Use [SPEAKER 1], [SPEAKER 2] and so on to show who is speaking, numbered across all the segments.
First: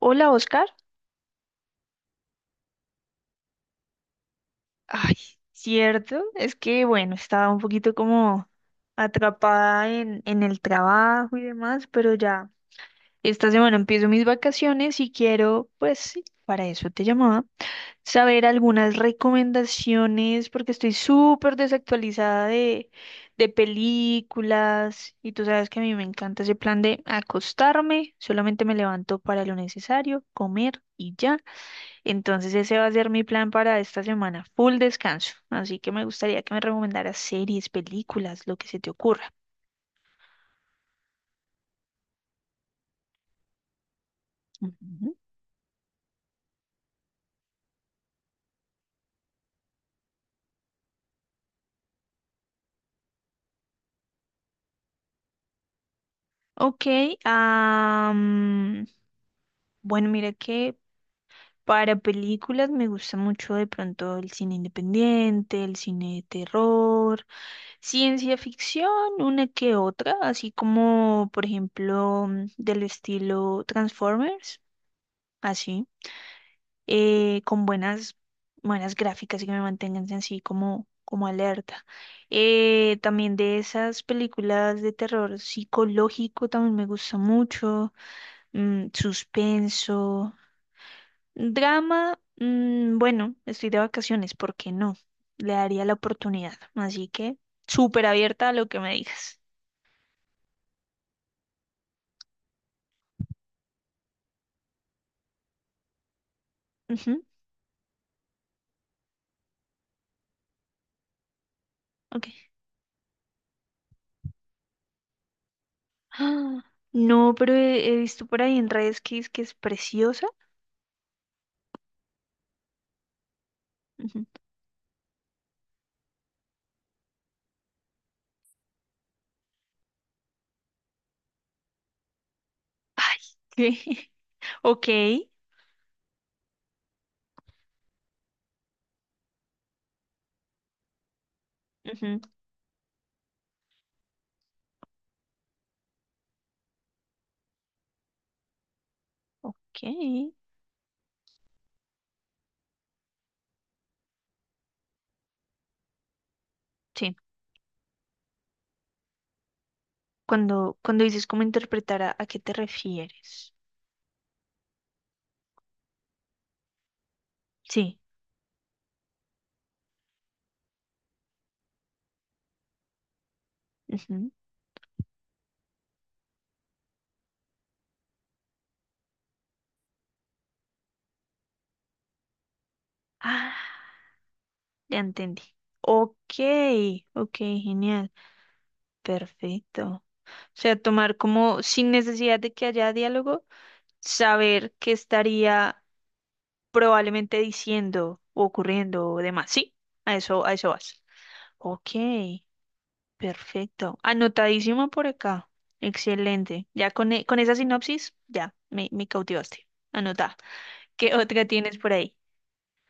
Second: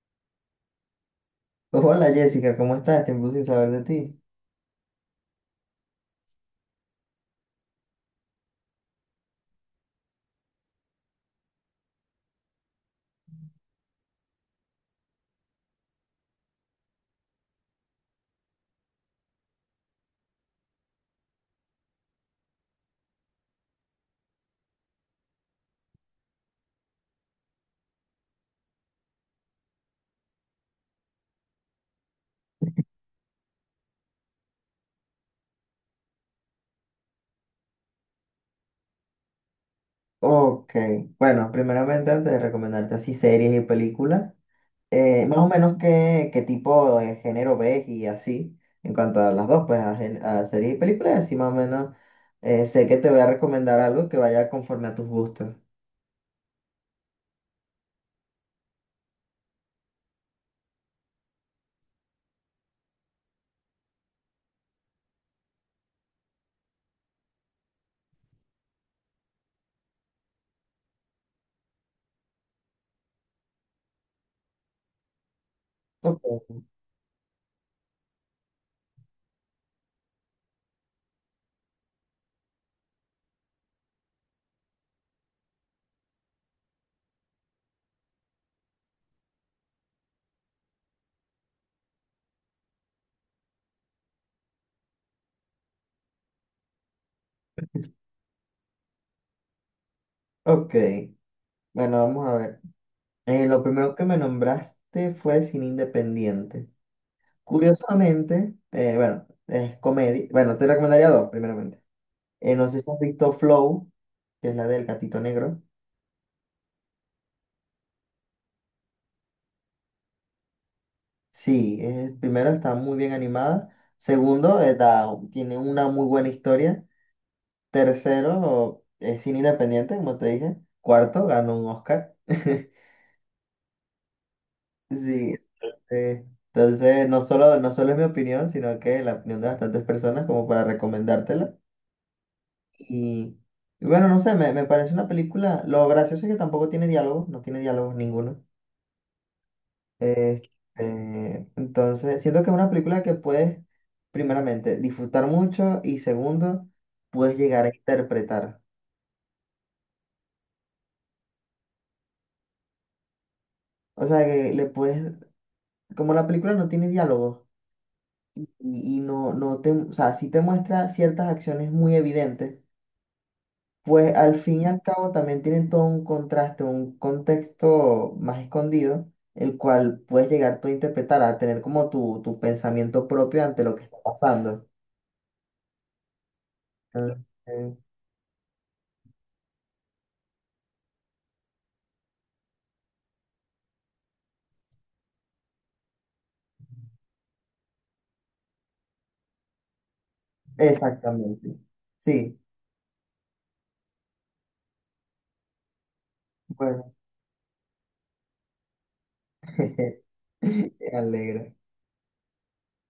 [SPEAKER 1] Hola, Oscar.
[SPEAKER 2] Hola Jessica, ¿cómo estás? Tiempo sin saber de ti.
[SPEAKER 1] Ay, cierto, es que bueno, estaba un poquito como atrapada en el trabajo y demás, pero ya esta semana empiezo mis vacaciones y quiero, pues sí, para eso te llamaba, saber algunas recomendaciones porque estoy súper desactualizada de películas y tú sabes que a mí me encanta ese plan de acostarme, solamente me levanto para lo necesario, comer y ya. Entonces ese va a ser mi plan para esta semana, full descanso. Así que me gustaría que me recomendaras series, películas, lo que se te ocurra.
[SPEAKER 2] Ok, bueno, primeramente antes de recomendarte así series y películas,
[SPEAKER 1] Ujú.
[SPEAKER 2] más o menos qué tipo de género ves y así, en cuanto a las dos, pues a, a series y películas, así más o menos sé que te voy a recomendar algo que vaya conforme a tus gustos.
[SPEAKER 1] Ok, am, bueno, mira que para películas me gusta mucho de pronto el cine independiente, el cine de terror, ciencia ficción, una que otra, así como por ejemplo del estilo Transformers, así.
[SPEAKER 2] Ok,
[SPEAKER 1] Con buenas, buenas gráficas y que me mantengan así como, como alerta. También de esas películas de terror psicológico también me gusta mucho, suspenso, drama, mm, bueno, estoy de vacaciones, ¿por qué no? Le daría la oportunidad, así que súper abierta a lo que me digas.
[SPEAKER 2] ok, bueno, vamos a ver. Lo primero que me nombraste fue cine independiente.
[SPEAKER 1] Ujú,
[SPEAKER 2] Curiosamente, bueno, es comedia, bueno, te recomendaría dos, primeramente.
[SPEAKER 1] ok.
[SPEAKER 2] No sé si has visto Flow, que es la del gatito negro.
[SPEAKER 1] Ah, no, pero he visto por ahí en redes que es preciosa.
[SPEAKER 2] Sí, primero está muy bien animada.
[SPEAKER 1] Ujú.
[SPEAKER 2] Segundo, tiene una muy buena historia. Tercero, es cine independiente, como te dije. Cuarto, ganó un Oscar.
[SPEAKER 1] Ay, ¿qué? Ok.
[SPEAKER 2] Sí, eh, entonces no solo es mi opinión, sino que la opinión de bastantes personas como para recomendártela.
[SPEAKER 1] Ujú.
[SPEAKER 2] Y, y bueno, no sé, me parece una película. Lo gracioso es que tampoco tiene diálogo, no tiene diálogo ninguno.
[SPEAKER 1] Ok,
[SPEAKER 2] Este, entonces, siento que es una película que puedes, primeramente, disfrutar mucho y segundo,
[SPEAKER 1] sí.
[SPEAKER 2] puedes llegar a interpretar.
[SPEAKER 1] Cuando dices cómo interpretar, ¿a qué te refieres?
[SPEAKER 2] O sea, que le puedes, como la película no tiene diálogo
[SPEAKER 1] Sí.
[SPEAKER 2] y no, o sea, sí te muestra ciertas acciones muy evidentes, pues
[SPEAKER 1] Ujú.
[SPEAKER 2] al fin y al cabo también tienen todo un contraste, un contexto más escondido, el cual puedes llegar tú a interpretar, a tener como tu pensamiento propio ante lo
[SPEAKER 1] Ah,
[SPEAKER 2] que está pasando.
[SPEAKER 1] ya entendí. Ok,
[SPEAKER 2] Entonces,
[SPEAKER 1] ok, genial. Perfecto. O sea, tomar como sin necesidad de que haya diálogo, saber qué estaría probablemente diciendo, o ocurriendo o demás. Sí, a eso vas.
[SPEAKER 2] exactamente.
[SPEAKER 1] Ok.
[SPEAKER 2] Sí,
[SPEAKER 1] Perfecto. Anotadísimo por acá. Excelente. Ya
[SPEAKER 2] bueno,
[SPEAKER 1] con esa sinopsis, ya, me cautivaste. Anota.
[SPEAKER 2] jeje, me
[SPEAKER 1] ¿Qué
[SPEAKER 2] alegra.
[SPEAKER 1] otra tienes por ahí?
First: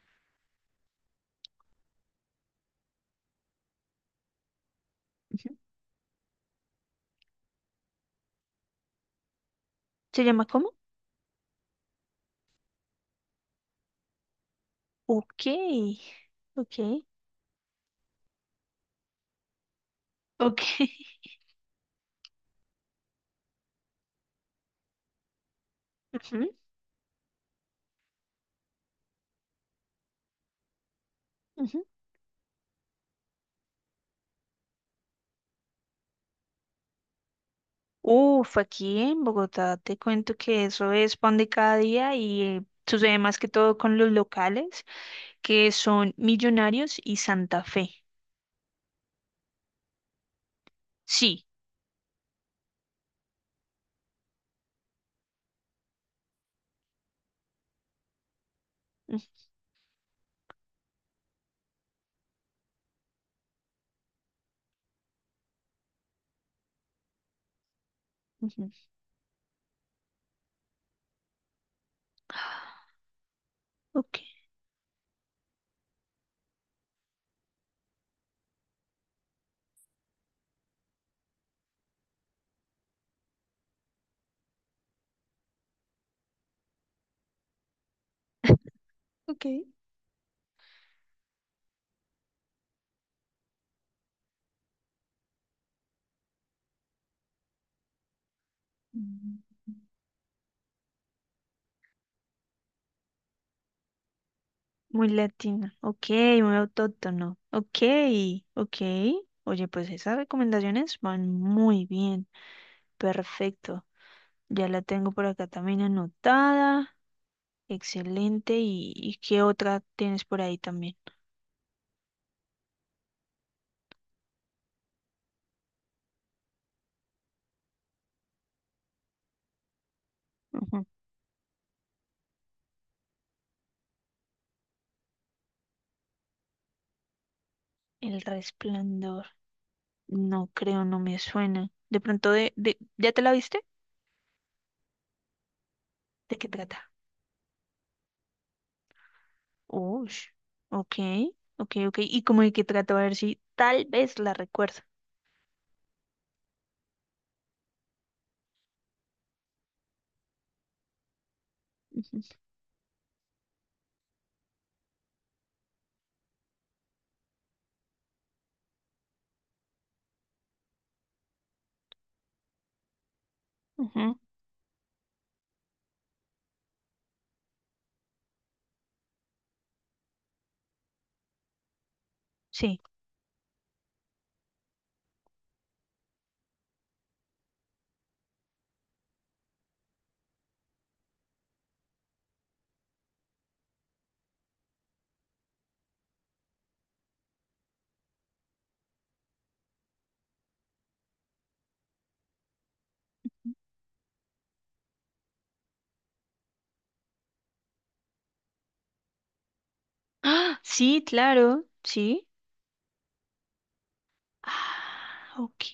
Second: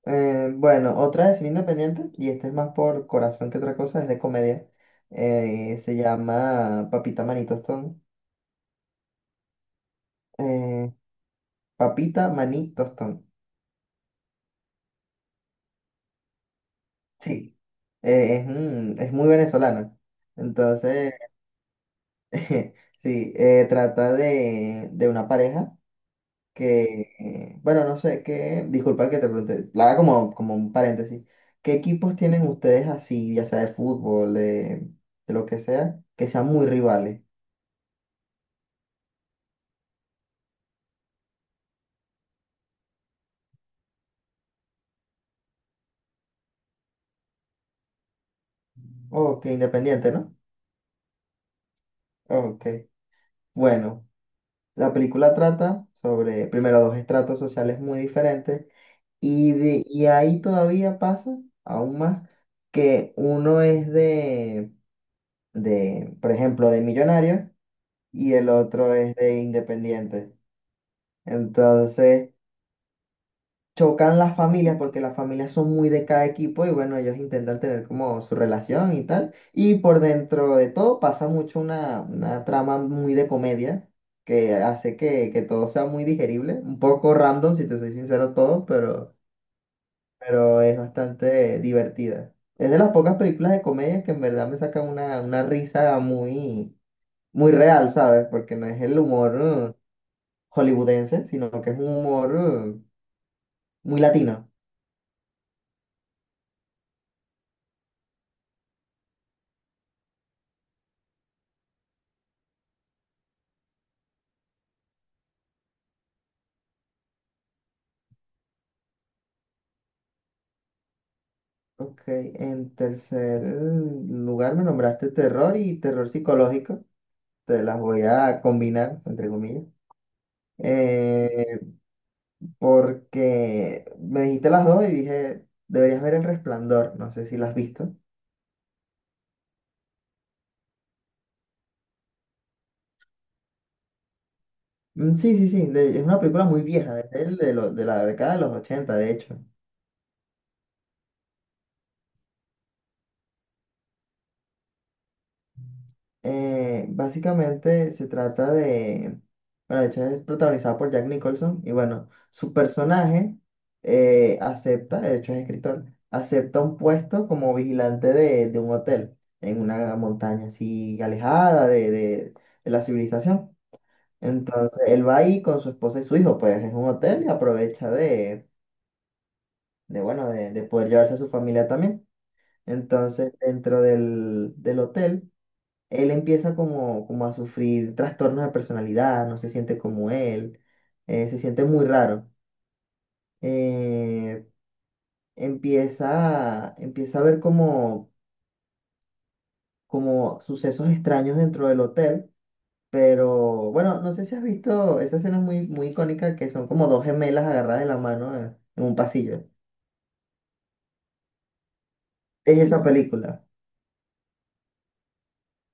[SPEAKER 2] Bueno, otra de cine independiente, y esta es más por corazón que otra cosa, es de comedia.
[SPEAKER 1] Ujú.
[SPEAKER 2] Se llama Papita Maní Tostón.
[SPEAKER 1] ¿Se llama cómo?
[SPEAKER 2] Eh, Papita Maní Tostón.
[SPEAKER 1] Ok, ok,
[SPEAKER 2] Sí, es, es muy venezolana.
[SPEAKER 1] ok.
[SPEAKER 2] Entonces, sí, trata de una pareja.
[SPEAKER 1] Ujú,
[SPEAKER 2] Que, bueno, no sé, que, disculpa que te pregunte, la haga como, como un paréntesis. ¿Qué
[SPEAKER 1] ujú.
[SPEAKER 2] equipos tienen ustedes así, ya sea de fútbol, de lo que sea, que sean muy rivales?
[SPEAKER 1] Uf, aquí en Bogotá te cuento que eso es pan de cada día y sucede más que todo con los locales, que son Millonarios y Santa Fe.
[SPEAKER 2] Oh, que independiente, ¿no?
[SPEAKER 1] Sí.
[SPEAKER 2] Ok. Bueno, la película trata sobre, primero, dos estratos sociales muy diferentes
[SPEAKER 1] Ujú,
[SPEAKER 2] y, de, y ahí todavía pasa, aún más, que uno es por ejemplo, de millonario y el
[SPEAKER 1] ujú.
[SPEAKER 2] otro es de independiente. Entonces...
[SPEAKER 1] Ok,
[SPEAKER 2] chocan las familias porque las familias son muy de cada equipo y bueno, ellos intentan tener como su relación y tal. Y por dentro de todo pasa mucho una trama muy de comedia que hace que todo sea muy digerible, un poco random, si te soy sincero, todo,
[SPEAKER 1] ok.
[SPEAKER 2] pero es bastante divertida. Es de las pocas películas de comedia que en verdad me sacan una risa muy, muy real, ¿sabes? Porque no es el
[SPEAKER 1] Mm.
[SPEAKER 2] humor hollywoodense, sino que es un humor muy latino.
[SPEAKER 1] Muy latina. Ok, muy autóctono. Ok, ok. Oye, pues esas recomendaciones van muy bien. Perfecto. Ya la tengo por acá también anotada. Excelente. ¿Y qué otra tienes por ahí también?
[SPEAKER 2] Ok, en tercer lugar me nombraste terror y terror psicológico. Te las voy a combinar, entre comillas.
[SPEAKER 1] Ujú.
[SPEAKER 2] Eh, Porque me dijiste las dos y dije, deberías ver El Resplandor. No sé si la has visto.
[SPEAKER 1] El resplandor. No creo, no me suena. De pronto ¿ya te la viste?
[SPEAKER 2] Sí, sí, sí. Es una
[SPEAKER 1] ¿De
[SPEAKER 2] película
[SPEAKER 1] qué
[SPEAKER 2] muy
[SPEAKER 1] trata?
[SPEAKER 2] vieja, de, de la década de los 80, de hecho.
[SPEAKER 1] Uy. Ok, ok, ok. ¿Y cómo de qué trata? A ver si tal vez la recuerdo.
[SPEAKER 2] Básicamente se trata de, bueno, de hecho es protagonizada por Jack Nicholson y bueno,
[SPEAKER 1] Ujú,
[SPEAKER 2] su personaje acepta, de hecho es escritor, acepta un puesto como vigilante de un hotel en una montaña así alejada de la civilización.
[SPEAKER 1] ujú.
[SPEAKER 2] Entonces él va ahí con su esposa y su hijo, pues es un hotel y aprovecha de poder llevarse a su familia también.
[SPEAKER 1] Sí.
[SPEAKER 2] Entonces dentro del hotel él empieza como, como a sufrir trastornos de personalidad, no se siente como él, se siente muy raro. Eh, empieza a ver como, como sucesos extraños dentro del hotel, pero bueno, no sé si has visto esa escena es muy, muy icónica que son como dos gemelas agarradas de la mano en un pasillo.
[SPEAKER 1] Ah, sí, claro, sí.
[SPEAKER 2] Es esa película,
[SPEAKER 1] Ah, ok,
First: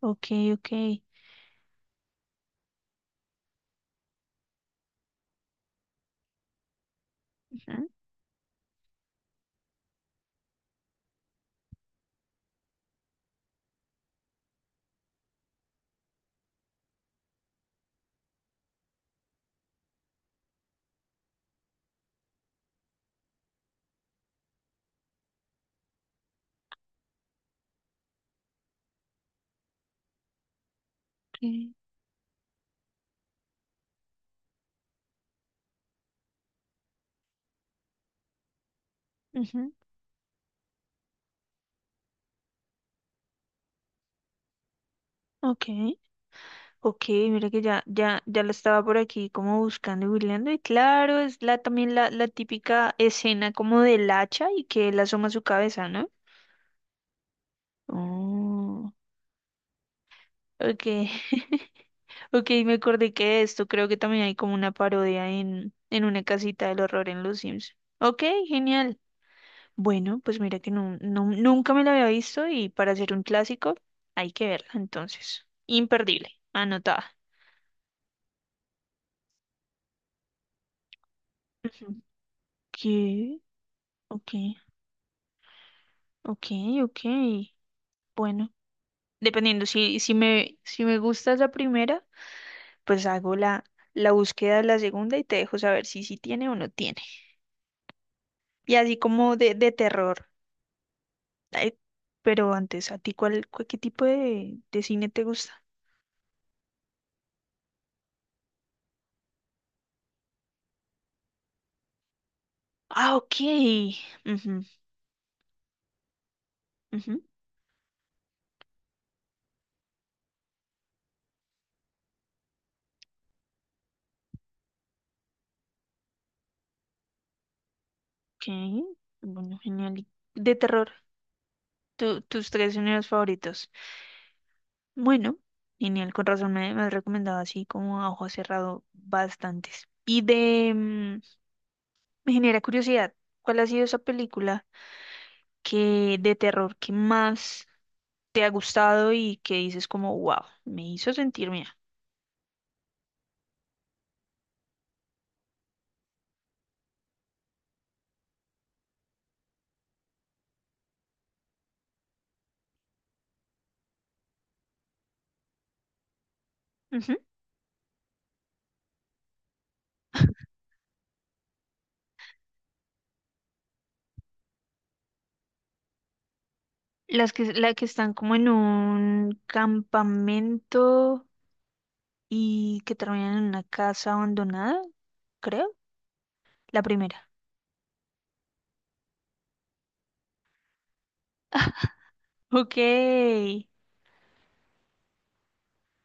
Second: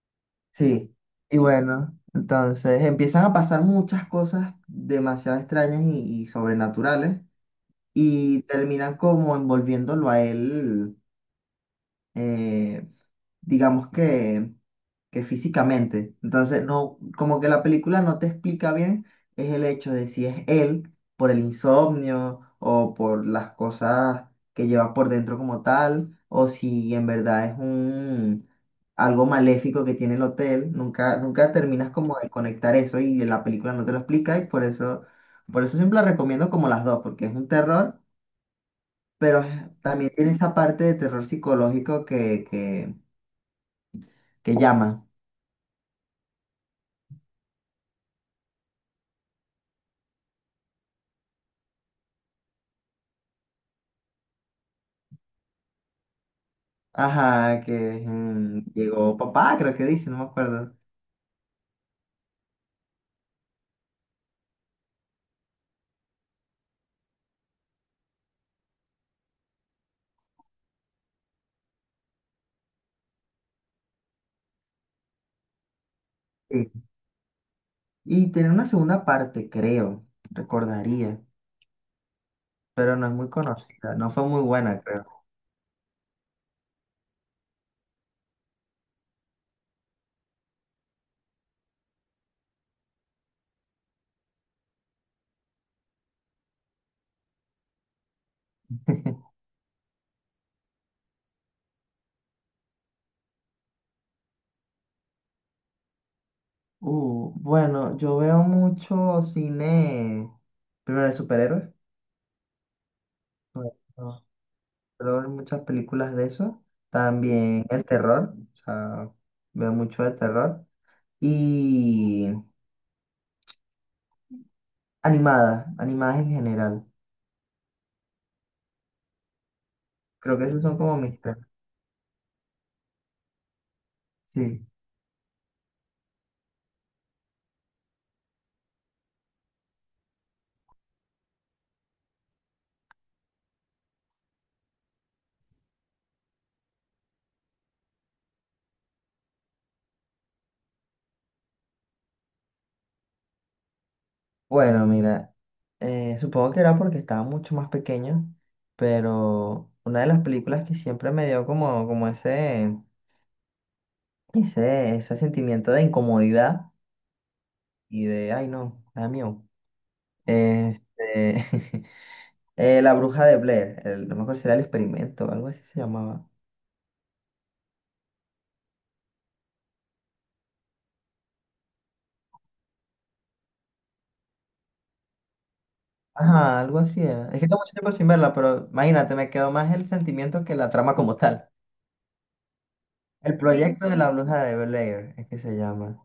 [SPEAKER 1] ok, ok.
[SPEAKER 2] sí. Y bueno, entonces empiezan a pasar muchas cosas demasiado extrañas y sobrenaturales.
[SPEAKER 1] Ujú.
[SPEAKER 2] Y terminan como envolviéndolo a él, eh, digamos que físicamente. Entonces, no, como que la película no te explica bien es el hecho de si es él por el insomnio o por las cosas que lleva por dentro como tal, o si en verdad es un algo maléfico que tiene el hotel. Nunca, nunca
[SPEAKER 1] Okay.
[SPEAKER 2] terminas como de conectar eso y la película no te lo explica y por eso siempre la recomiendo como las dos, porque es un terror pero
[SPEAKER 1] Ujú.
[SPEAKER 2] también tiene esa parte de terror psicológico que, que llama.
[SPEAKER 1] Ok, ok, mira que ya la estaba por aquí como buscando y googleando. Y claro, es la también la típica escena como del hacha y que él asoma su cabeza, ¿no?
[SPEAKER 2] Ajá, que mm,
[SPEAKER 1] Oh,
[SPEAKER 2] llegó papá, creo que dice, no me acuerdo.
[SPEAKER 1] ok. Ok, me acordé que de esto creo que también hay como una parodia en una casita del horror en Los Sims. Ok, genial. Bueno, pues mira que nunca me la había visto y para hacer un clásico hay que verla, entonces. Imperdible,
[SPEAKER 2] Sí.
[SPEAKER 1] anotada.
[SPEAKER 2] Y tiene una segunda parte, creo, recordaría,
[SPEAKER 1] Ujú.
[SPEAKER 2] pero no es muy
[SPEAKER 1] ¿Qué?
[SPEAKER 2] conocida, no fue
[SPEAKER 1] Ok,
[SPEAKER 2] muy buena, creo.
[SPEAKER 1] ok, ok. Bueno, dependiendo, si me gusta la primera, pues hago la búsqueda de la segunda y te dejo saber si sí tiene o no tiene. Y así como de terror. Ay, pero antes, ¿a ti qué tipo de cine te gusta?
[SPEAKER 2] Bueno, yo veo mucho cine, primero de superhéroes,
[SPEAKER 1] Ah, ok.
[SPEAKER 2] bueno, no,
[SPEAKER 1] Ujú,
[SPEAKER 2] pero veo muchas películas de eso,
[SPEAKER 1] ujú.
[SPEAKER 2] también el terror, o sea, veo mucho de terror. Y animadas, animadas en general.
[SPEAKER 1] Ok, bueno, genial. Y
[SPEAKER 2] Creo que
[SPEAKER 1] de
[SPEAKER 2] esos son
[SPEAKER 1] terror,
[SPEAKER 2] como mis tres.
[SPEAKER 1] tus tres géneros favoritos.
[SPEAKER 2] Sí.
[SPEAKER 1] Bueno, genial, con razón me has recomendado así como a ojo cerrado bastantes. Y de, mm, me genera curiosidad, ¿cuál ha sido esa película que de terror que más te ha gustado y que dices como, wow, me hizo sentir mía?
[SPEAKER 2] Bueno, mira, supongo que era porque estaba mucho más pequeño, pero una de las películas que siempre me dio como, como ese, ese sentimiento de incomodidad
[SPEAKER 1] Ujú.
[SPEAKER 2] y de, ay no, da miedo. Este, La bruja de Blair, no me acuerdo si era el experimento algo así se llamaba.
[SPEAKER 1] Las que, la que están como en un campamento y que terminan en una casa abandonada, creo.
[SPEAKER 2] Ajá, algo
[SPEAKER 1] La
[SPEAKER 2] así era.
[SPEAKER 1] primera.
[SPEAKER 2] Es que tengo mucho tiempo sin verla, pero imagínate, me quedó más el sentimiento que la trama como tal.
[SPEAKER 1] Ok,
[SPEAKER 2] El sí, proyecto de la bruja de Blair es que se llama.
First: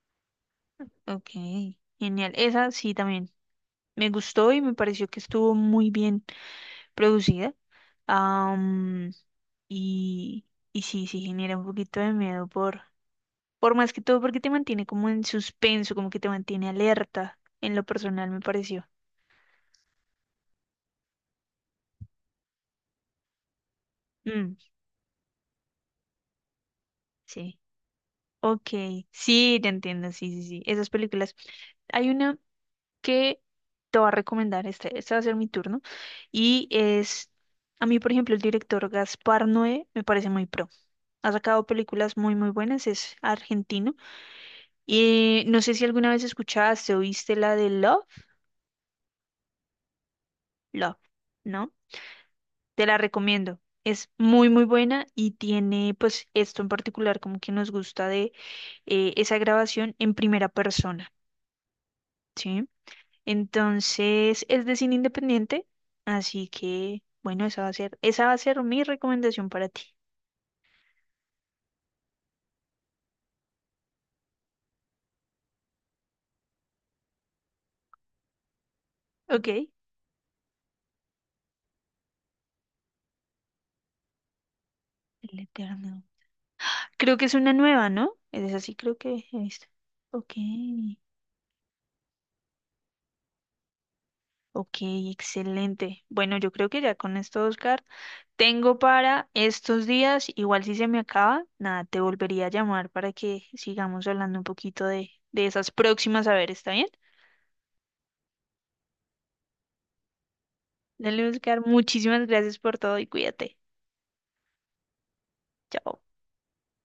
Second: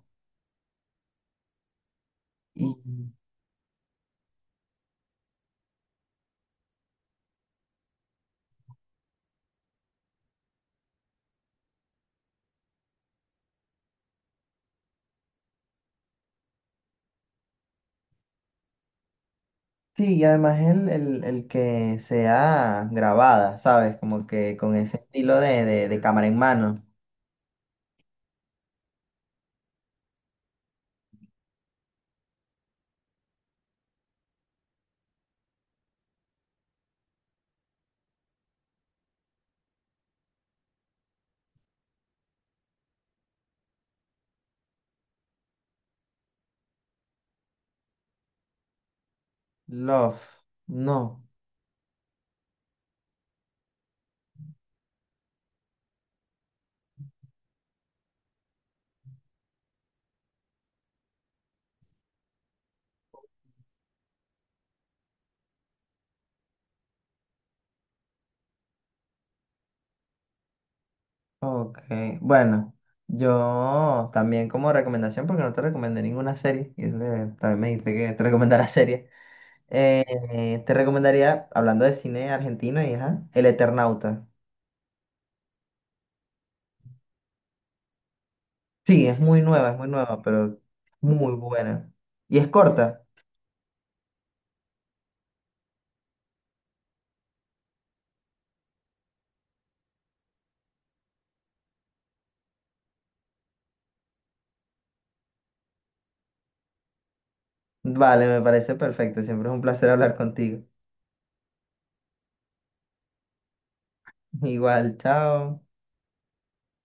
[SPEAKER 1] ok, genial.
[SPEAKER 2] Y
[SPEAKER 1] Esa sí también me gustó y me pareció que estuvo muy bien producida. Am, y, y sí, sí genera un poquito de miedo por más que todo porque te mantiene como en suspenso, como que te mantiene alerta. En lo personal me pareció.
[SPEAKER 2] sí, y además el que sea grabada, ¿sabes? Como
[SPEAKER 1] Mm,
[SPEAKER 2] que con ese estilo de cámara en mano.
[SPEAKER 1] sí. Ok, sí, te entiendo, sí, sí, sí. Esas películas. Hay una que te va a recomendar. Este va a ser mi turno. Y es, a mí, por ejemplo, el director Gaspar Noé me parece muy pro. Ha sacado películas muy, muy buenas. Es argentino. Y no sé si alguna vez escuchaste o viste la de Love.
[SPEAKER 2] Love.
[SPEAKER 1] Love,
[SPEAKER 2] No.
[SPEAKER 1] ¿no? Te la recomiendo. Es muy, muy buena y tiene, pues, esto en particular, como que nos gusta de esa grabación en primera persona. ¿Sí? Entonces, es de cine independiente, así que, bueno, esa va a ser mi recomendación para ti.
[SPEAKER 2] Ok. Bueno, yo también como recomendación, porque no te recomendé ninguna serie, y eso que también me dijiste que te recomendara serie.
[SPEAKER 1] Ok. El
[SPEAKER 2] Te recomendaría, hablando de cine argentino, y ajá, El Eternauta.
[SPEAKER 1] Eterno. Creo que es una nueva, ¿no? Es así, creo
[SPEAKER 2] Sí,
[SPEAKER 1] que he visto.
[SPEAKER 2] es muy nueva,
[SPEAKER 1] Ok.
[SPEAKER 2] pero muy buena. Y es corta.
[SPEAKER 1] Ok, excelente. Bueno, yo creo que ya con esto, Oscar, tengo para estos días, igual si se me acaba, nada, te volvería a llamar para que sigamos hablando un poquito de esas próximas, a ver, ¿está bien?
[SPEAKER 2] Vale, me parece perfecto. Siempre es un placer hablar contigo.
[SPEAKER 1] Dale, Oscar, muchísimas gracias por todo y cuídate.
[SPEAKER 2] Igual, chao.
[SPEAKER 1] Chao.